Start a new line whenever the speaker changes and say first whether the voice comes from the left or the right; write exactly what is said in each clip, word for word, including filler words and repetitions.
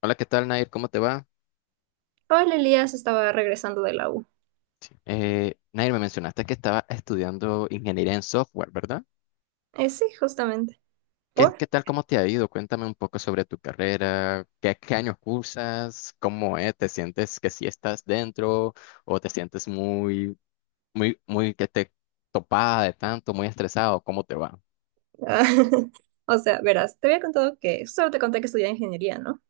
left: Hola, ¿qué tal, Nair? ¿Cómo te va?
right: Paul Elías estaba regresando de la U.
left: Eh, Nair, me mencionaste que estaba estudiando ingeniería en software, ¿verdad?
right: Eh, sí, justamente.
left: ¿Qué,
right: ¿Por?
left: qué tal, ¿cómo te ha ido? Cuéntame un poco sobre tu carrera, qué, qué años cursas, cómo es, ¿te sientes que sí estás dentro o te sientes muy, muy, muy que te topada de tanto, muy estresado, ¿cómo te va?
right: Ah, o sea, verás, te había contado que solo te conté que estudié ingeniería, ¿no?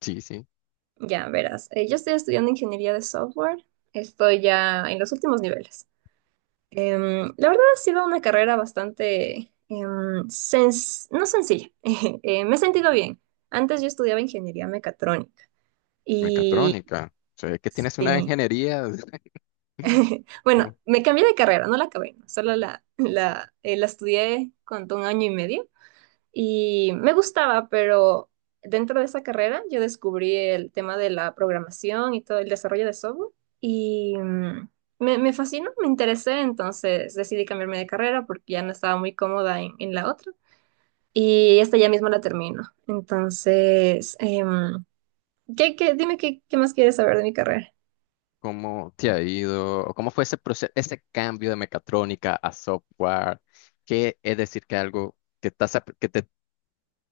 left: Sí, sí,
right: Ya, verás. eh, yo estoy estudiando ingeniería de software. Estoy ya en los últimos niveles. Em, la verdad ha sido una carrera bastante, em, sens- no sencilla. Eh, me he sentido bien. Antes yo estudiaba ingeniería mecatrónica. Y
left: mecatrónica. O sea, que tienes una
right: sí,
left: ingeniería.
right: bueno, me cambié de carrera, no la acabé, solo la, la, eh, la estudié cuando un año y medio. Y me gustaba, pero dentro de esa carrera yo descubrí el tema de la programación y todo el desarrollo de software y mm, me, me fascinó, me interesé, entonces decidí cambiarme de carrera porque ya no estaba muy cómoda en, en la otra y esta ya mismo la termino. Entonces, em, ¿qué, qué- dime qué, qué más quieres saber de mi carrera?
left: ¿Cómo te ha ido? ¿O cómo fue ese proceso, ese cambio de mecatrónica a software? ¿Qué es decir que algo que estás, ap- que te,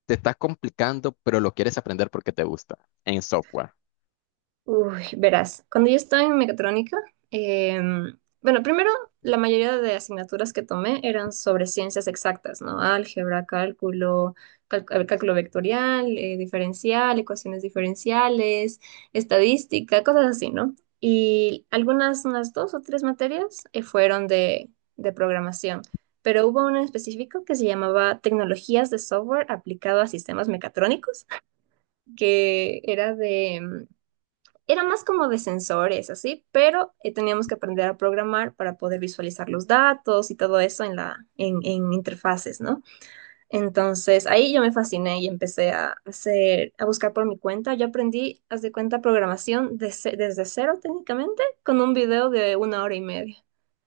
left: te estás complicando, pero lo quieres aprender porque te gusta en software?
right: Uy, verás, cuando yo estaba en mecatrónica, em, bueno, primero la mayoría de asignaturas que tomé eran sobre ciencias exactas, ¿no? Álgebra, cálculo, cal- cálculo vectorial, eh, diferencial, ecuaciones diferenciales, estadística, cosas así, ¿no? Y algunas, unas dos o tres materias eh, fueron de, de programación, pero hubo una en específico que se llamaba Tecnologías de Software aplicado a sistemas mecatrónicos que era de, em, era más como de sensores, así, pero eh, teníamos que aprender a programar para poder visualizar los datos y todo eso en la, en, en interfaces, ¿no? Entonces ahí yo me fasciné y empecé a hacer, a buscar por mi cuenta. Yo aprendí, haz de cuenta, programación de ce- desde cero técnicamente, con un video de una hora y media.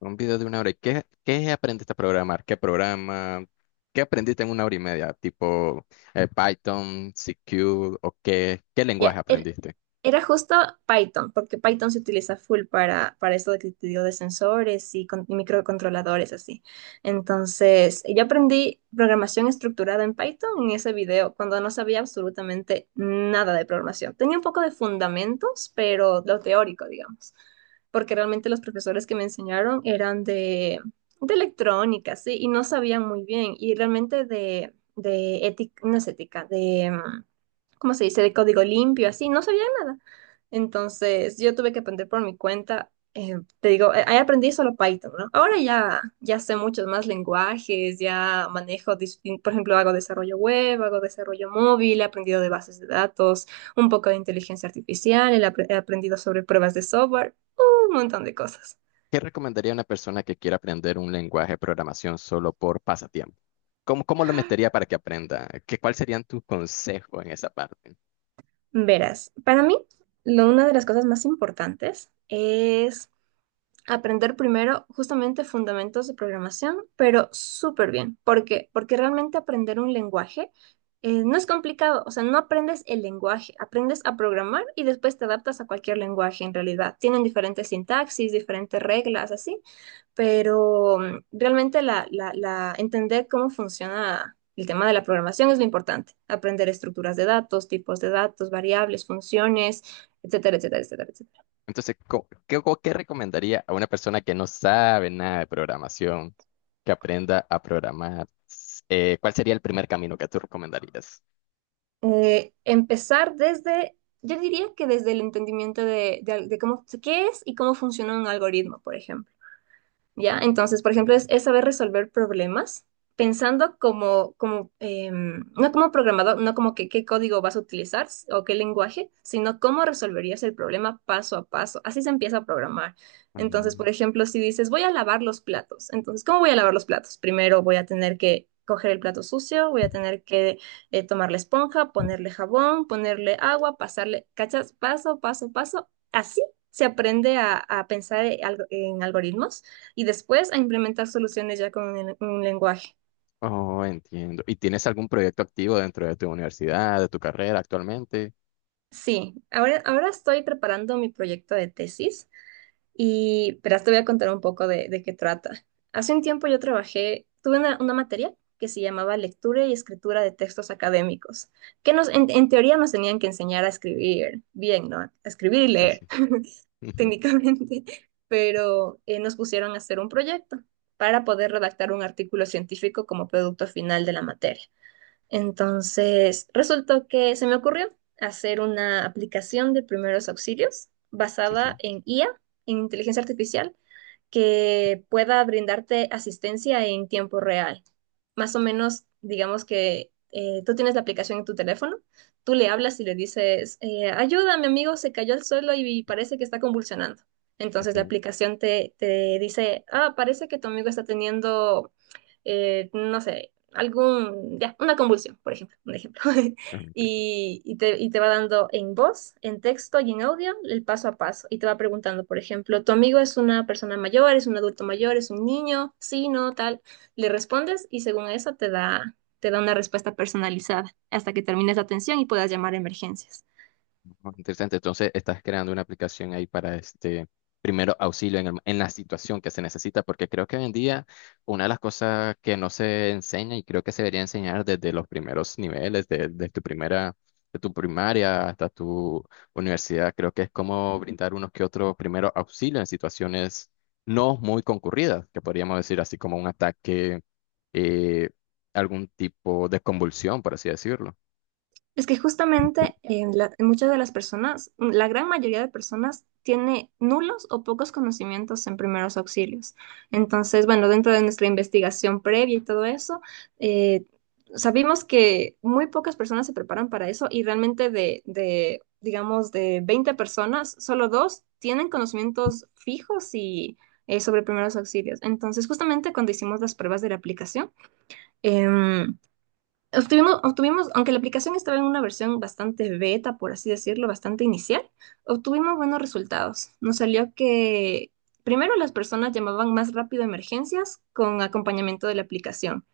left: Un video de una hora. ¿Y qué, qué aprendiste a programar? ¿Qué programa? ¿Qué aprendiste en una hora y media? Tipo eh, Python, C Q o qué, qué lenguaje
right: Ya, era-
left: aprendiste?
right: Era justo Python, porque Python se utiliza full para, para esto de que te digo de sensores y, con- y microcontroladores, así. Entonces, yo aprendí programación estructurada en Python en ese video, cuando no sabía absolutamente nada de programación. Tenía un poco de fundamentos, pero lo teórico, digamos, porque realmente los profesores que me enseñaron eran de, de electrónica, sí, y no sabían muy bien, y realmente de, de ética, no es ética, de... mm, ¿cómo se dice?, de código limpio, así, no sabía nada. Entonces, yo tuve que aprender por mi cuenta. eh, te digo, eh, ahí aprendí solo Python, ¿no? Ahora ya, ya sé muchos más lenguajes, ya manejo, distin- por ejemplo, hago desarrollo web, hago desarrollo móvil, he aprendido de bases de datos, un poco de inteligencia artificial, he apre- he aprendido sobre pruebas de software, un montón de cosas.
left: ¿Qué recomendaría a una persona que quiera aprender un lenguaje de programación solo por pasatiempo? ¿Cómo, cómo lo metería para que aprenda? ¿Qué, cuál serían tus consejos en esa parte?
right: Verás, para mí, lo- una de las cosas más importantes es aprender primero justamente fundamentos de programación, pero súper bien. ¿Por qué? Porque realmente aprender un lenguaje eh, no es complicado, o sea, no aprendes el lenguaje, aprendes a programar y después te adaptas a cualquier lenguaje en realidad. Tienen diferentes sintaxis, diferentes reglas, así, pero mm, realmente la, la, la, entender cómo funciona el tema de la programación es lo importante. Aprender estructuras de datos, tipos de datos, variables, funciones, etcétera, etcétera, etcétera, etcétera.
left: Entonces, co- ¿qué, co- qué recomendaría a una persona que no sabe nada de programación, que aprenda a programar? Eh, ¿cuál sería el primer camino que tú recomendarías?
right: Eh, empezar desde, yo diría que desde el entendimiento de, de al- de cómo, qué es y cómo funciona un algoritmo, por ejemplo. ¿Ya? Entonces, por ejemplo, es, es saber resolver problemas pensando como, como em, no como programador, no como que qué código vas a utilizar s- o qué lenguaje, sino cómo resolverías el problema paso a paso. Así se empieza a programar. Entonces,
left: Ujú.
right: por ejemplo, si dices, voy a lavar los platos, entonces, ¿cómo voy a lavar los platos? Primero voy a tener que... coger el plato sucio, voy a tener que eh, tomar la esponja, ponerle jabón, ponerle agua, pasarle, ¿cachas? Paso, paso, paso. Así se aprende a, a pensar en algo- en algoritmos y después a implementar soluciones ya con un, un lenguaje.
left: Oh, entiendo. ¿Y tienes algún proyecto activo dentro de tu universidad, de tu carrera actualmente?
right: Sí, ahora, ahora estoy preparando mi proyecto de tesis y verás, te voy a contar un poco de, de qué trata. Hace un tiempo yo trabajé, tuve una, una materia que se llamaba Lectura y Escritura de Textos Académicos, que nos, en, en teoría nos tenían que enseñar a escribir bien, ¿no? A escribir y
left: Sí,
right: leer
left: sí.
right: técnicamente, pero eh, nos pusieron a hacer un proyecto para poder redactar un artículo científico como producto final de la materia. Entonces, resultó que se me ocurrió hacer una aplicación de primeros auxilios
left: Sí,
right: basada
left: sí.
right: en I A, en inteligencia artificial, que pueda brindarte asistencia en tiempo real. Más o menos, digamos que eh, tú tienes la aplicación en tu teléfono, tú le hablas y le dices, eh, ayuda, mi amigo se cayó al suelo y parece que está convulsionando.
left: Ok,
right: Entonces la aplicación te, te dice, ah, parece que tu amigo está teniendo, eh, no sé, algún, ya, una convulsión, por ejemplo, un ejemplo.
left: ok.
right: y, y te, y te va dando en voz, en texto y en audio el paso a paso. Y te va preguntando, por ejemplo, ¿tu amigo es una persona mayor, es un adulto mayor, es un niño? Sí, no, tal. Le respondes y según eso te da, te da una respuesta personalizada hasta que termines la atención y puedas llamar a emergencias.
left: Oh, interesante. Entonces, estás creando una aplicación ahí para este primero auxilio en, el- en la situación que se necesita, porque creo que hoy en día una de las cosas que no se enseña y creo que se debería enseñar desde los primeros niveles, de, de tu primera, de tu primaria hasta tu universidad, creo que es cómo brindar unos que otros primeros auxilios en situaciones no muy concurridas, que podríamos decir así como un ataque, eh, algún tipo de convulsión, por así decirlo.
right: Es que justamente en la- en muchas de las personas, la gran mayoría de personas tiene nulos o pocos conocimientos en primeros auxilios. Entonces, bueno, dentro de nuestra investigación previa y todo eso, eh, sabimos que muy pocas personas se preparan para eso y realmente de, de, digamos, de veinte personas, solo dos tienen conocimientos fijos y eh, sobre primeros auxilios. Entonces, justamente cuando hicimos las pruebas de la aplicación, em, Obtuvimos, obtuvimos, aunque la aplicación estaba en una versión bastante beta, por así decirlo, bastante inicial, obtuvimos buenos resultados. Nos salió que primero las personas llamaban más rápido a emergencias con acompañamiento de la aplicación.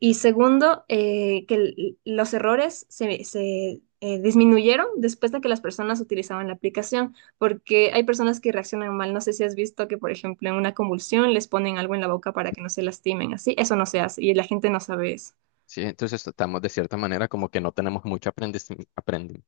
right: Y segundo, eh, que el- los errores se, se, eh, disminuyeron después de que las personas utilizaban la aplicación, porque hay personas que reaccionan mal. No sé si has visto que, por ejemplo, en una convulsión les ponen algo en la boca para que no se lastimen, así. Eso no se hace y la gente no sabe eso.
left: Sí, entonces estamos de cierta manera como que no tenemos mucho aprendiz- aprendi-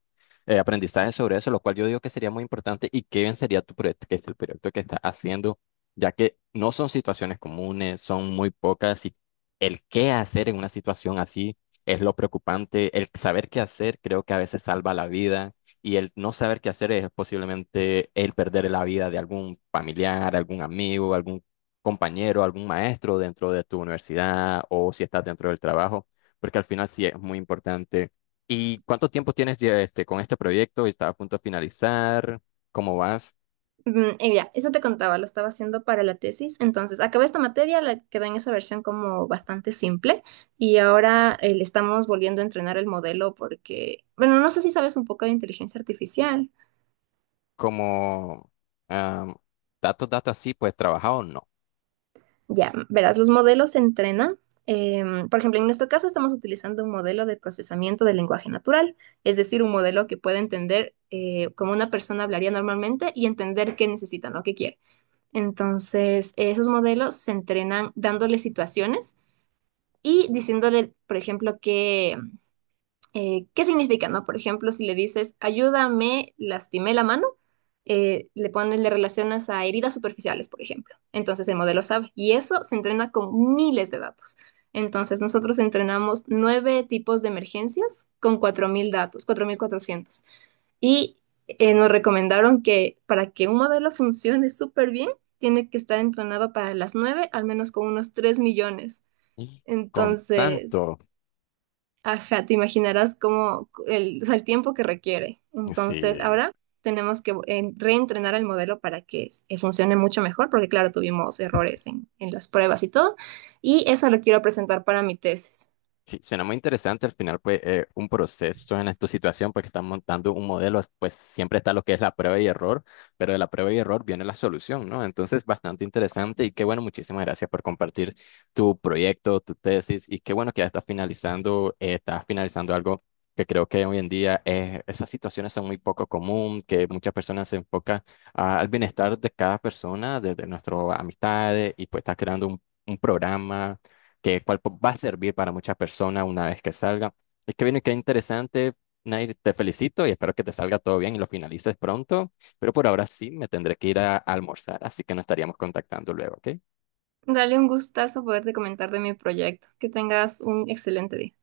left: eh, aprendizaje sobre eso, lo cual yo digo que sería muy importante y qué bien sería tu proyecto, que es el proyecto que estás haciendo, ya que no son situaciones comunes, son muy pocas y el qué hacer en una situación así es lo preocupante, el saber qué hacer creo que a veces salva la vida y el no saber qué hacer es posiblemente el perder la vida de algún familiar, algún amigo, algún compañero, algún maestro dentro de tu universidad o si estás dentro del trabajo porque al final sí es muy importante. ¿Y cuánto tiempo tienes ya este, con este proyecto? ¿Estás a punto de finalizar? ¿Cómo vas?
right: Mm, Y ya, eso te contaba, lo estaba haciendo para la tesis. Entonces, acabé esta materia, la quedó en esa versión como bastante simple y ahora eh, le estamos volviendo a entrenar el modelo porque, bueno, no sé si sabes un poco de inteligencia artificial.
left: ¿Cómo am, datos, datos así, pues trabajado o no?
right: Ya, verás, los modelos se entrenan. em, por ejemplo, en nuestro caso estamos utilizando un modelo de procesamiento del lenguaje natural, es decir, un modelo que puede entender eh, cómo una persona hablaría normalmente y entender qué necesita, no qué quiere. Entonces, esos modelos se entrenan dándole situaciones y diciéndole, por ejemplo, que, eh, qué significa, ¿no? Por ejemplo, si le dices, ayúdame, lastimé la mano, eh, le pones, le relacionas a heridas superficiales, por ejemplo. Entonces el modelo sabe. Y eso se entrena con miles de datos. Entonces nosotros entrenamos nueve tipos de emergencias con cuatro mil datos, cuatro mil cuatrocientos. Y eh, nos recomendaron que para que un modelo funcione súper bien, tiene que estar entrenado para las nueve, al menos con unos tres millones.
left: Y con
right: Entonces,
left: tanto,
right: ajá, te imaginarás cómo el, o sea, el tiempo que requiere. Entonces,
left: sí.
right: ahora tenemos que eh, reentrenar el modelo para que eh, funcione mucho mejor, porque claro, tuvimos errores en, en las pruebas y todo. Y eso lo quiero presentar para mi tesis.
left: Sí, suena muy interesante. Al final, pues, eh, un proceso en esta situación, pues, que están montando un modelo, pues, siempre está lo que es la prueba y error, pero de la prueba y error viene la solución, ¿no? Entonces, bastante interesante y qué bueno, muchísimas gracias por compartir tu proyecto, tu tesis y qué bueno que ya estás finalizando, eh, estás finalizando algo que creo que hoy en día eh, esas situaciones son muy poco común, que muchas personas se enfocan ah, al bienestar de cada persona, desde nuestras amistades y pues estás creando un un programa que cual po- va a servir para muchas personas una vez que salga. Es que viene, qué interesante. Nair, te felicito y espero que te salga todo bien y lo finalices pronto, pero por ahora sí me tendré que ir a almorzar, así que nos estaríamos contactando luego, ¿ok?
right: Dale un gustazo poderte comentar de mi proyecto. Que tengas un excelente día.